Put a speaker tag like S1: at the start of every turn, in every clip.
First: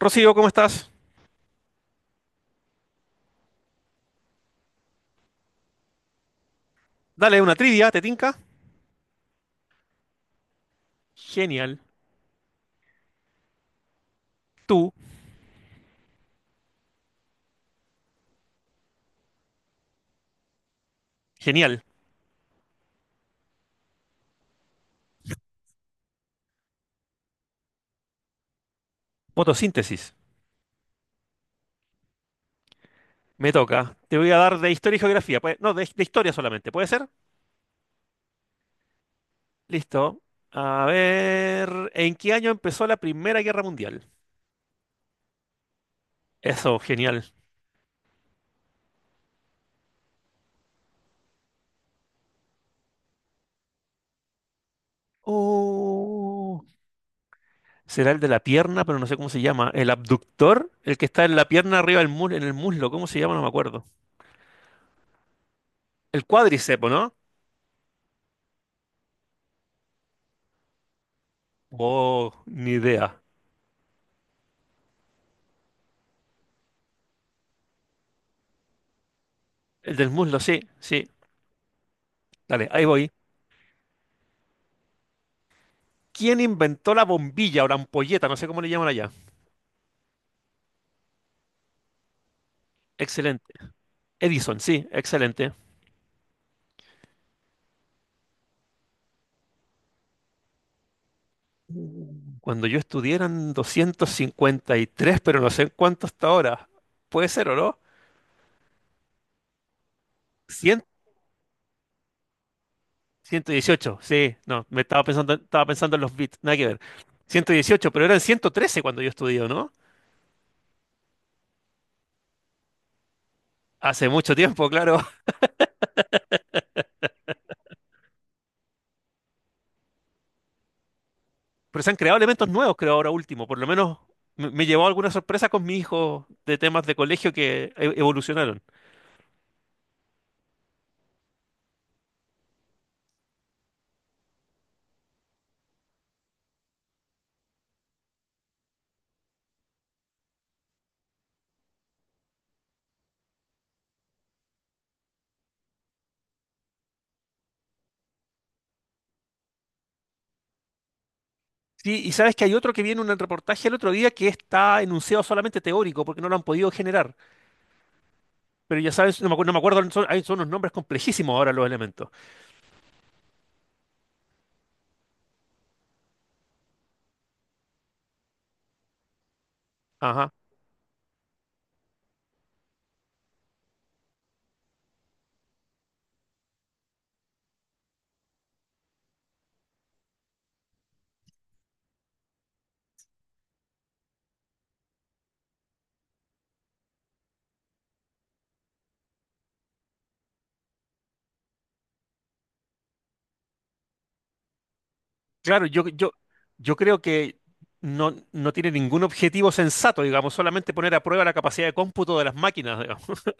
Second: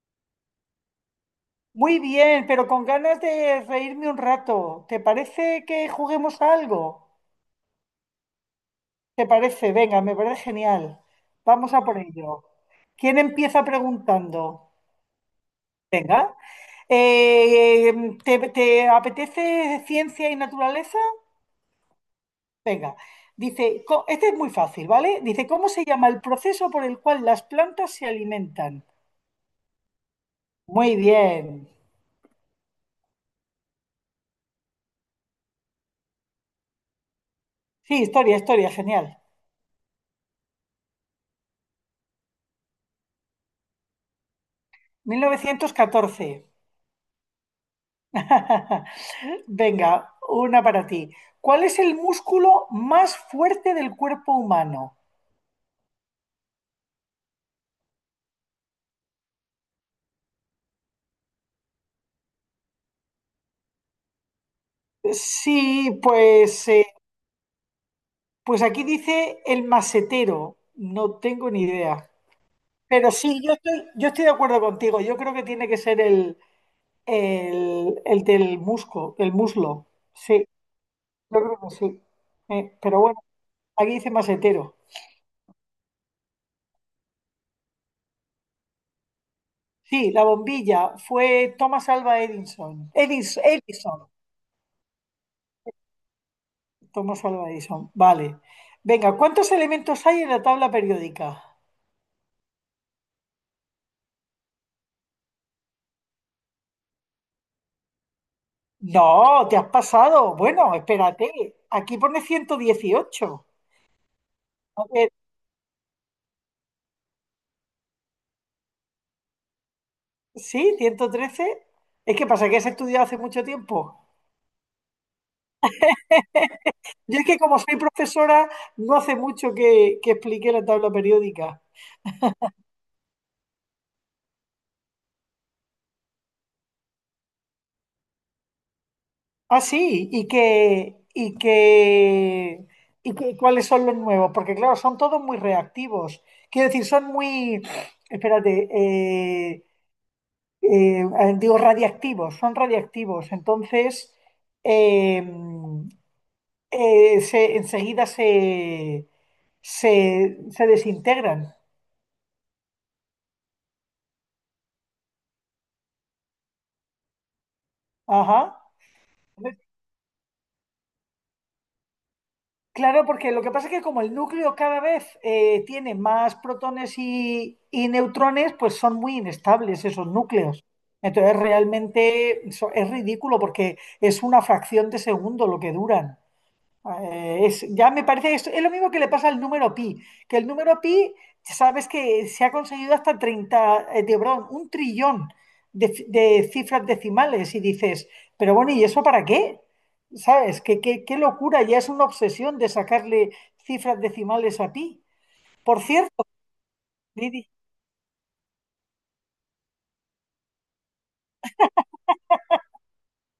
S1: Rocío, ¿cómo estás?
S2: Muy bien, pero con ganas de reírme un rato. ¿Te parece que juguemos a algo?
S1: Dale una trivia, ¿te tinca?
S2: ¿Te parece? Venga, me parece genial. Vamos
S1: Genial.
S2: a por ello. ¿Quién empieza preguntando?
S1: Tú,
S2: Venga. Eh, te apetece ciencia y naturaleza?
S1: genial.
S2: Venga. Dice, este es muy fácil, ¿vale? Dice, ¿cómo se llama el proceso por el cual las plantas se alimentan?
S1: Fotosíntesis.
S2: Muy bien.
S1: Me toca. Te voy a dar de historia y geografía. No, de historia solamente. ¿Puede ser?
S2: Sí, historia, historia, genial.
S1: Listo. A ver. ¿En qué año empezó la Primera Guerra Mundial?
S2: 1914.
S1: Eso, genial.
S2: Venga, una para ti. ¿Cuál es el músculo más fuerte del cuerpo humano?
S1: Oh, será el de la pierna, pero no sé cómo se llama. ¿El abductor? El que está en la pierna arriba del muslo, en el muslo. ¿Cómo se llama? No me acuerdo.
S2: Sí,
S1: El
S2: pues,
S1: cuádriceps, ¿no?
S2: pues aquí dice el masetero. No tengo ni idea.
S1: Oh, ni
S2: Pero
S1: idea.
S2: sí, yo estoy de acuerdo contigo. Yo creo que tiene que ser el del musco, el muslo.
S1: El del muslo,
S2: Sí,
S1: sí, sí.
S2: yo creo que sí.
S1: Dale,
S2: Eh,
S1: ahí
S2: pero
S1: voy.
S2: bueno, aquí dice masetero.
S1: ¿Quién inventó la bombilla o la ampolleta? No sé cómo le llaman allá.
S2: Sí, la bombilla fue Thomas Alva Edison. Edison,
S1: Excelente.
S2: Edison.
S1: Edison, sí, excelente.
S2: Thomas Alva Edison. Vale. Venga, ¿cuántos elementos hay en la tabla periódica?
S1: Cuando yo estudié eran 253, pero no sé en cuánto hasta ahora. ¿Puede ser o no?
S2: No, te has pasado. Bueno,
S1: 100,
S2: espérate. Aquí pone 118.
S1: 118, sí. No,
S2: A ver,
S1: estaba pensando en los bits, nada que ver. 118, pero eran 113 cuando yo estudié, ¿no?
S2: sí, 113. Es que pasa que has estudiado hace mucho tiempo.
S1: Hace mucho tiempo, claro.
S2: Yo es que como soy profesora, no hace mucho que expliqué la tabla periódica.
S1: Pero se han creado elementos nuevos, creo, ahora último. Por lo menos me llevó alguna sorpresa con mi hijo de temas de colegio que evolucionaron.
S2: Ah, sí, cuáles son los nuevos, porque claro, son todos muy reactivos. Quiero decir, son muy, espérate, eh, digo, radiactivos, son radiactivos. Entonces, eh, enseguida se desintegran.
S1: Sí, y sabes que hay otro que viene en un reportaje el otro día que está enunciado solamente teórico porque no lo han podido generar.
S2: Ajá.
S1: Pero ya sabes, no me acuerdo, son unos nombres complejísimos ahora los elementos.
S2: Claro, porque lo que pasa es que como el núcleo cada vez tiene más protones y neutrones, pues son muy inestables esos
S1: Ajá.
S2: núcleos. Entonces, realmente eso es ridículo porque es una fracción de segundo lo que duran. Ya me parece, es lo mismo que le pasa al número pi, que el número pi, sabes que se ha conseguido hasta 30 de, perdón, un trillón de cifras decimales y dices, pero bueno, ¿y eso para qué? ¿Sabes? ¿Qué locura? Ya es una obsesión de sacarle cifras decimales a pi.
S1: Claro,
S2: Por
S1: yo, yo,
S2: cierto,
S1: yo creo que
S2: Lidia.
S1: no tiene ningún objetivo sensato, digamos, solamente poner a prueba la capacidad de cómputo de las máquinas, digamos.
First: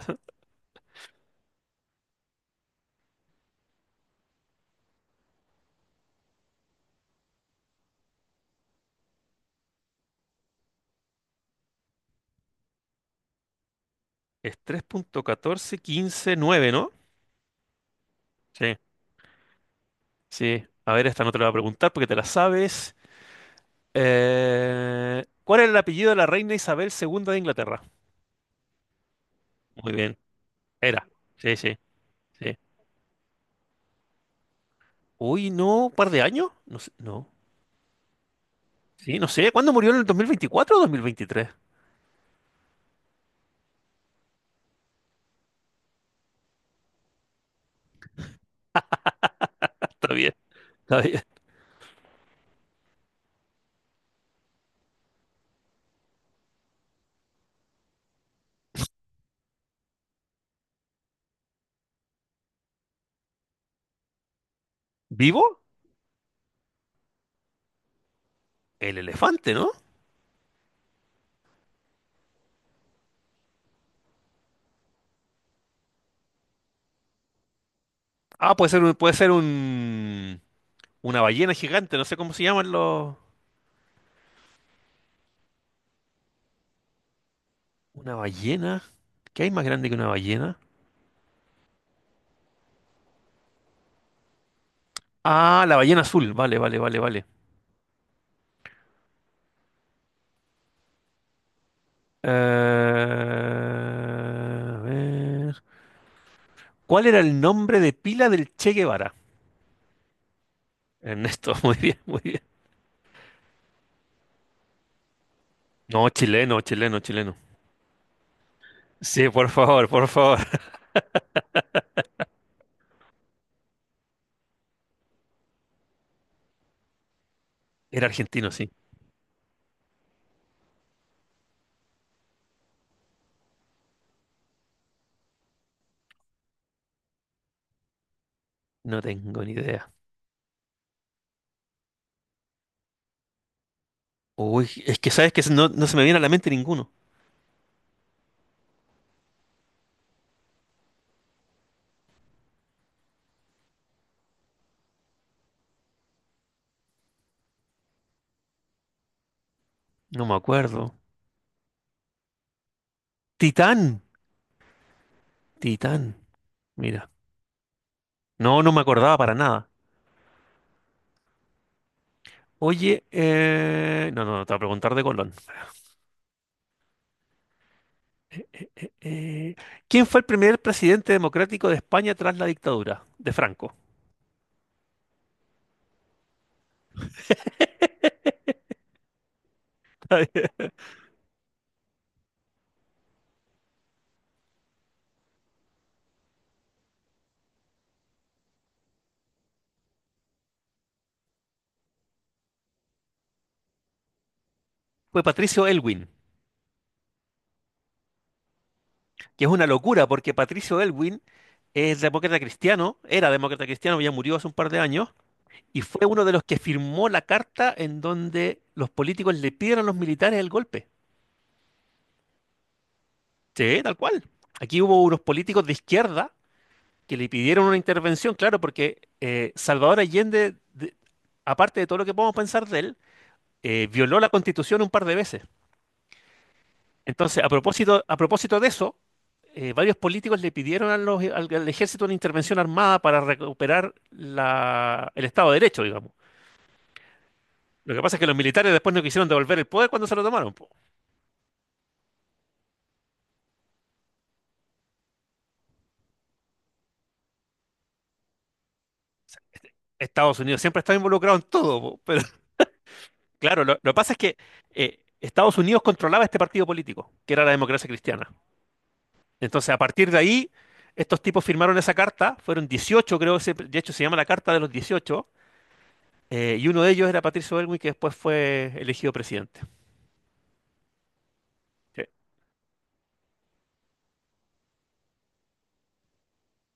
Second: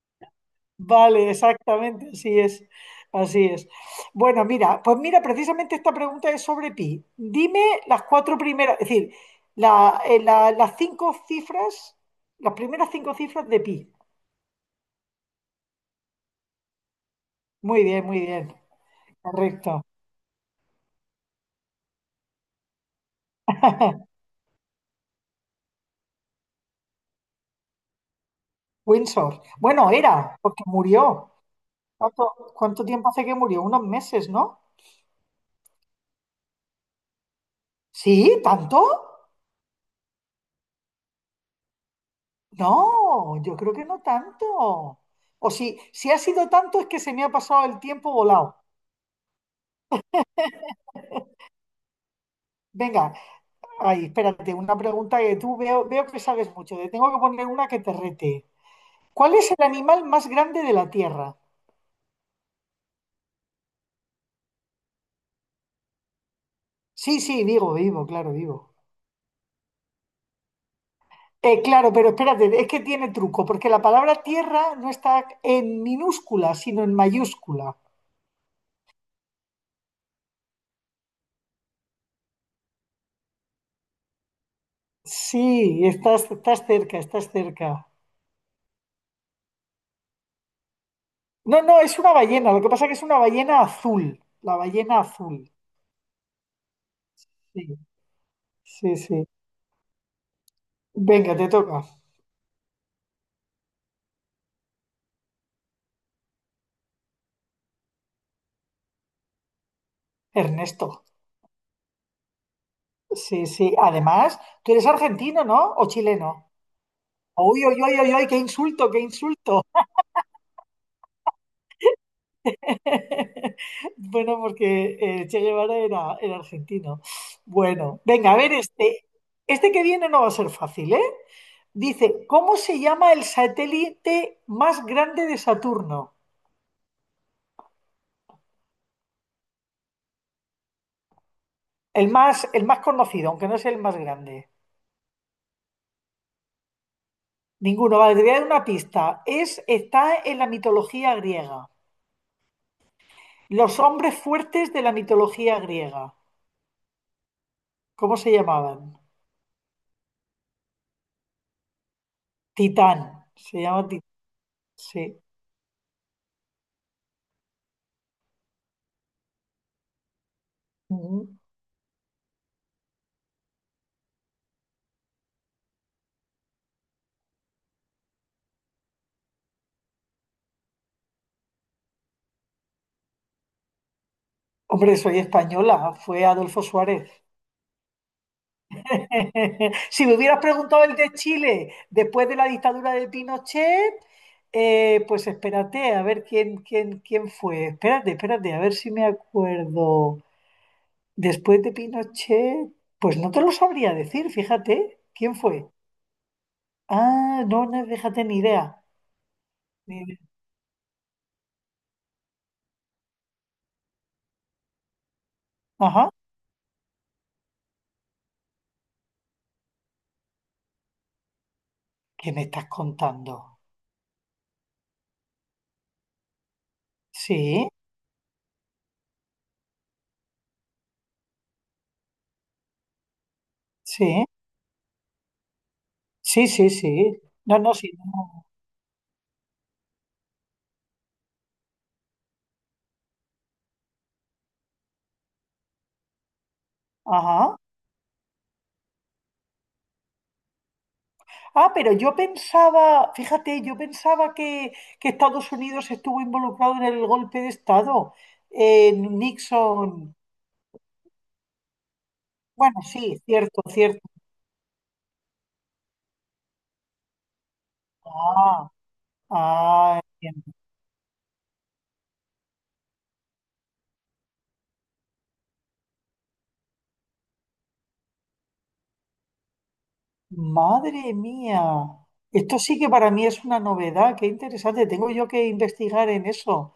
S2: Vale, exactamente, así es, así es. Bueno, mira, pues mira, precisamente esta pregunta es sobre pi. Dime las cuatro primeras, es decir, las cinco cifras, las primeras cinco cifras de pi.
S1: Es 3,14159, ¿no?
S2: Muy bien,
S1: Sí,
S2: correcto.
S1: sí. A ver, esta no te la voy a preguntar porque te la sabes. ¿Cuál era el apellido de la reina Isabel II de Inglaterra?
S2: Windsor. Bueno,
S1: Muy bien,
S2: era, porque
S1: era.
S2: murió.
S1: Sí, sí.
S2: ¿Cuánto,
S1: Sí.
S2: cuánto tiempo hace que murió? Unos meses, ¿no?
S1: Uy, no, un par de años. No sé, no.
S2: Sí, ¿tanto?
S1: Sí, no sé. ¿Cuándo murió en el 2024 o 2023?
S2: No, yo creo que no tanto. O si, ha sido tanto es que se me ha pasado el tiempo volado.
S1: Está bien, está bien.
S2: Venga. Ay, espérate, una pregunta veo que sabes mucho. Te tengo que poner una que te rete. ¿Cuál es el animal más grande de la Tierra?
S1: ¿Vivo?
S2: Sí, sí, digo, vivo, claro, vivo.
S1: El elefante, ¿no?
S2: Claro, pero espérate, es que tiene truco, porque la palabra tierra no está en minúscula, sino en mayúscula.
S1: Ah, una ballena gigante. No sé cómo se llaman los.
S2: Sí, estás cerca, estás cerca.
S1: Una ballena. ¿Qué hay más grande que una ballena?
S2: No, no, es una ballena, lo que pasa es que es una ballena azul, la ballena azul.
S1: Ah, la ballena azul. Vale, vale, vale, vale.
S2: Sí, sí, sí. Venga, te toca.
S1: Eh, a ver. ¿Cuál era el nombre de pila del Che Guevara?
S2: Ernesto.
S1: Ernesto, muy bien, muy bien.
S2: Sí, sí. Además, tú eres argentino, ¿no? ¿O
S1: No,
S2: chileno?
S1: chileno, chileno, chileno.
S2: Uy, uy, uy, uy, uy, qué insulto, qué
S1: Sí, por
S2: insulto.
S1: favor, por favor.
S2: Bueno, porque Che Guevara era argentino. Bueno,
S1: Era
S2: venga, a
S1: argentino,
S2: ver
S1: sí.
S2: este. Este que viene no va a ser fácil, ¿eh? Dice, ¿cómo se llama el satélite más grande de Saturno?
S1: No tengo ni idea.
S2: El más conocido, aunque no es el más grande.
S1: Uy, es que sabes que no, no se me viene a la mente ninguno.
S2: Ninguno, vale, te voy a dar una pista. Está en la mitología griega. Los hombres fuertes de la mitología griega. ¿Cómo se llamaban?
S1: No me acuerdo.
S2: Titán, se
S1: Titán.
S2: llama Titán, sí.
S1: Titán. Mira. No, no me acordaba para nada.
S2: Ujú.
S1: Oye, no, no, no, te voy a preguntar de Colón. Eh, ¿quién fue el primer presidente democrático de España tras la dictadura de Franco?
S2: Hombre, soy española, fue Adolfo Suárez. Si me hubieras preguntado el de Chile después de la dictadura de Pinochet, pues espérate, a ver quién fue. Espérate, espérate, a ver si me acuerdo. Después de Pinochet, pues no te lo sabría decir, fíjate,
S1: Fue
S2: ¿quién
S1: Patricio
S2: fue?
S1: Elwin,
S2: Ah, no, no, fíjate, ni idea.
S1: que es una
S2: Ni
S1: locura
S2: idea.
S1: porque Patricio Elwin es demócrata cristiano, era demócrata cristiano, ya murió hace un par de años. Y fue
S2: Ajá,
S1: uno de los que firmó la carta en donde los políticos le pidieron a los militares el golpe.
S2: ¿qué me estás contando?
S1: Sí, tal cual. Aquí hubo unos políticos de izquierda que le pidieron
S2: Sí,
S1: una intervención, claro, porque Salvador Allende, de- aparte de todo lo que podemos pensar de él, violó
S2: sí.
S1: la Constitución un par de veces.
S2: Sí, sí, sí.
S1: Entonces,
S2: No, no, sí.
S1: a
S2: No.
S1: propósito de eso, varios políticos le pidieron al, al ejército una intervención armada para recuperar el Estado de Derecho, digamos.
S2: Ajá.
S1: Lo que pasa es que los militares después no quisieron devolver el poder cuando se lo tomaron.
S2: Ah, pero yo pensaba, fíjate, yo pensaba que Estados Unidos estuvo involucrado en el golpe de Estado. En Nixon.
S1: Estados Unidos siempre estaba involucrado en todo, po, pero
S2: Bueno, sí, cierto,
S1: claro, lo que
S2: cierto.
S1: pasa es que Estados Unidos controlaba este partido político, que era la democracia cristiana.
S2: Ah,
S1: Entonces, a
S2: ah,
S1: partir de ahí,
S2: entiendo.
S1: estos tipos firmaron esa carta, fueron 18, creo, de hecho se llama la Carta de los 18, y uno de ellos era Patricio Elwin, que después fue elegido presidente.
S2: Madre mía. Esto sí que para mí es una novedad. Qué interesante. Tengo yo que investigar en eso.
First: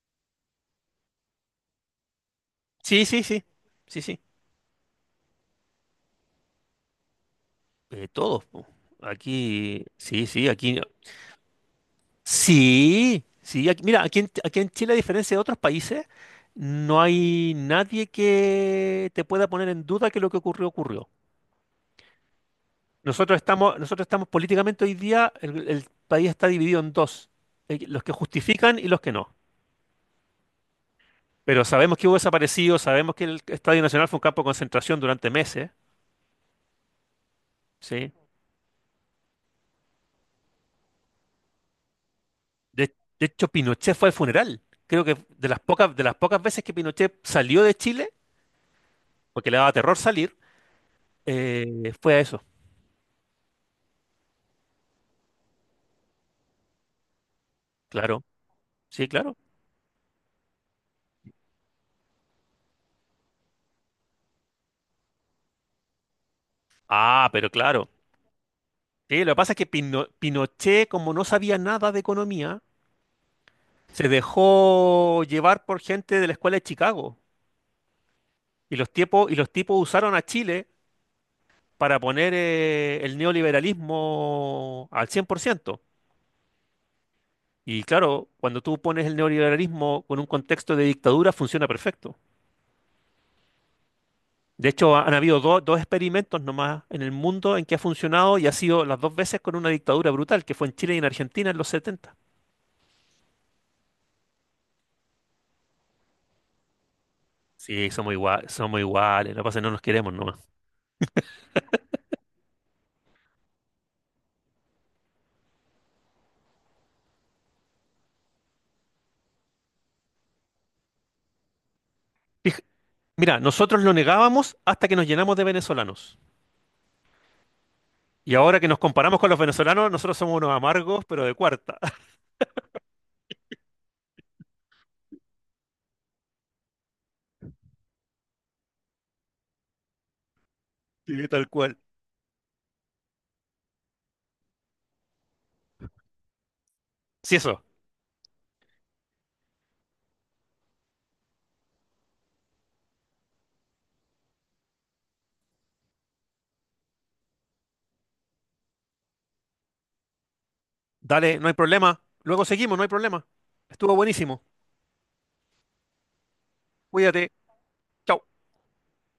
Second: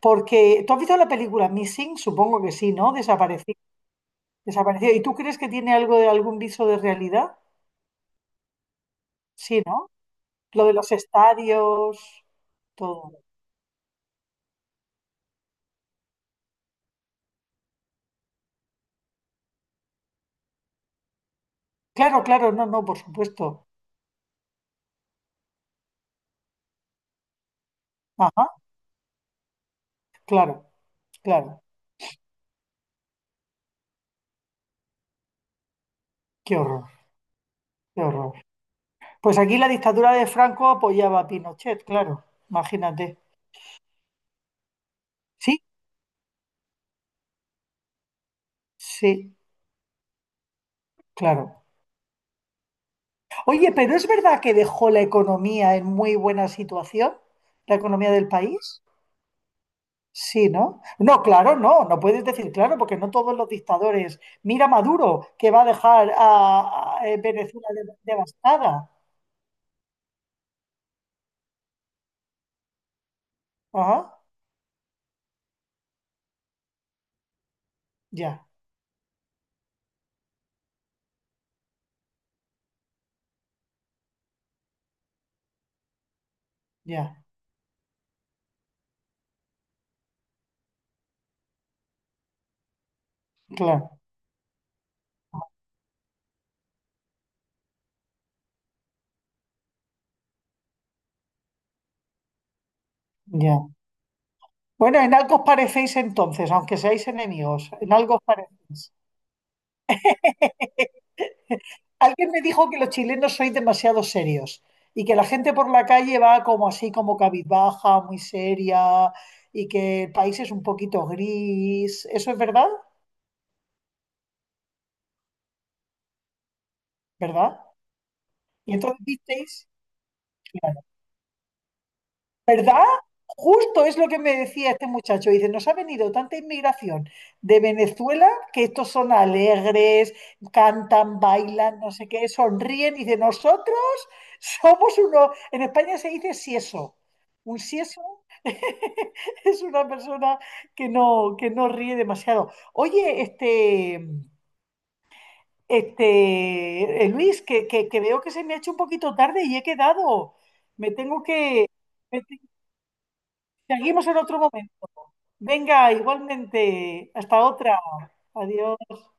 S2: Porque, ¿tú has visto la película Missing? Supongo que sí, ¿no?
S1: Sí, sí, sí,
S2: Desapareció.
S1: sí, sí. Sí.
S2: Desapareció. ¿Y tú crees que tiene algo de algún viso de realidad?
S1: Todos, po.
S2: Sí,
S1: Aquí,
S2: ¿no?
S1: sí, sí,
S2: Lo de
S1: aquí.
S2: los estadios, todo.
S1: Sí, sí, mira, aquí en Chile, a diferencia de otros países, no hay nadie que te pueda poner en duda que lo que ocurrió ocurrió.
S2: Claro, claro, no, no, por
S1: Nosotros
S2: supuesto.
S1: estamos, nosotros estamos políticamente hoy día, el país está dividido en dos, los que
S2: Ajá,
S1: justifican y los que no.
S2: claro, claro.
S1: Pero sabemos que hubo desaparecidos, sabemos que el Estadio Nacional fue un campo de concentración durante meses,
S2: Qué horror, qué
S1: ¿sí?
S2: horror. Pues aquí la dictadura de Franco apoyaba a Pinochet, claro,
S1: De,
S2: imagínate.
S1: de hecho, Pinochet fue al funeral. Creo que de las
S2: Sí,
S1: pocas, de las pocas veces que Pinochet salió de Chile,
S2: sí,
S1: porque le daba terror salir,
S2: claro.
S1: fue a eso,
S2: Oye, pero ¿es verdad que dejó la economía en muy buena situación? ¿La economía
S1: claro.
S2: del país?
S1: Sí, claro.
S2: Sí, ¿no? No, claro, no, no puedes decir claro, porque no todos los dictadores. Mira Maduro, que va a dejar a
S1: Ah, pero
S2: Venezuela
S1: claro.
S2: devastada.
S1: Sí, lo que pasa es que Pinochet, como no sabía nada de economía, se
S2: Ajá.
S1: dejó llevar por gente de la escuela de Chicago.
S2: Ya,
S1: Y los tipos usaron a Chile para poner el neoliberalismo al 100%.
S2: ya,
S1: Y claro, cuando tú pones el neoliberalismo con un contexto de dictadura, funciona perfecto.
S2: claro,
S1: De hecho, han habido dos experimentos nomás en el mundo en que ha funcionado y ha sido las dos veces con una dictadura brutal, que fue en Chile y en Argentina en los 70.
S2: ya. Bueno, en algo os parecéis entonces, aunque seáis enemigos,
S1: Sí,
S2: en
S1: somos
S2: algo os
S1: igual, somos
S2: parecéis.
S1: iguales, la pasa es que no nos queremos nomás.
S2: Alguien me dijo que los chilenos sois demasiado serios y que la gente por la calle va como así, como cabizbaja, muy seria y que el país es un poquito gris. ¿Eso es
S1: Fij-
S2: verdad?
S1: Mira, nosotros lo negábamos hasta que nos llenamos de venezolanos.
S2: ¿Verdad?
S1: Y ahora que
S2: Y
S1: nos
S2: entonces
S1: comparamos con los
S2: visteis.
S1: venezolanos, nosotros somos unos amargos, pero de cuarta.
S2: ¿Verdad? Justo es lo que me decía este muchacho. Dice, nos ha venido tanta inmigración de Venezuela que estos son alegres, cantan,
S1: Sí, tal cual.
S2: bailan, no sé qué, sonríen. Dice, nosotros somos uno, en España se dice sieso.
S1: Sí,
S2: Un
S1: eso.
S2: sieso es una persona que no ríe demasiado. Oye, Luis, que veo que se me ha hecho un poquito tarde y he quedado. Me tengo
S1: Dale, no hay
S2: que...
S1: problema. Luego seguimos, no hay problema. Estuvo
S2: Seguimos en otro
S1: buenísimo.
S2: momento. Venga, igualmente.
S1: Cuídate.
S2: Hasta otra.
S1: Chao.
S2: Adiós.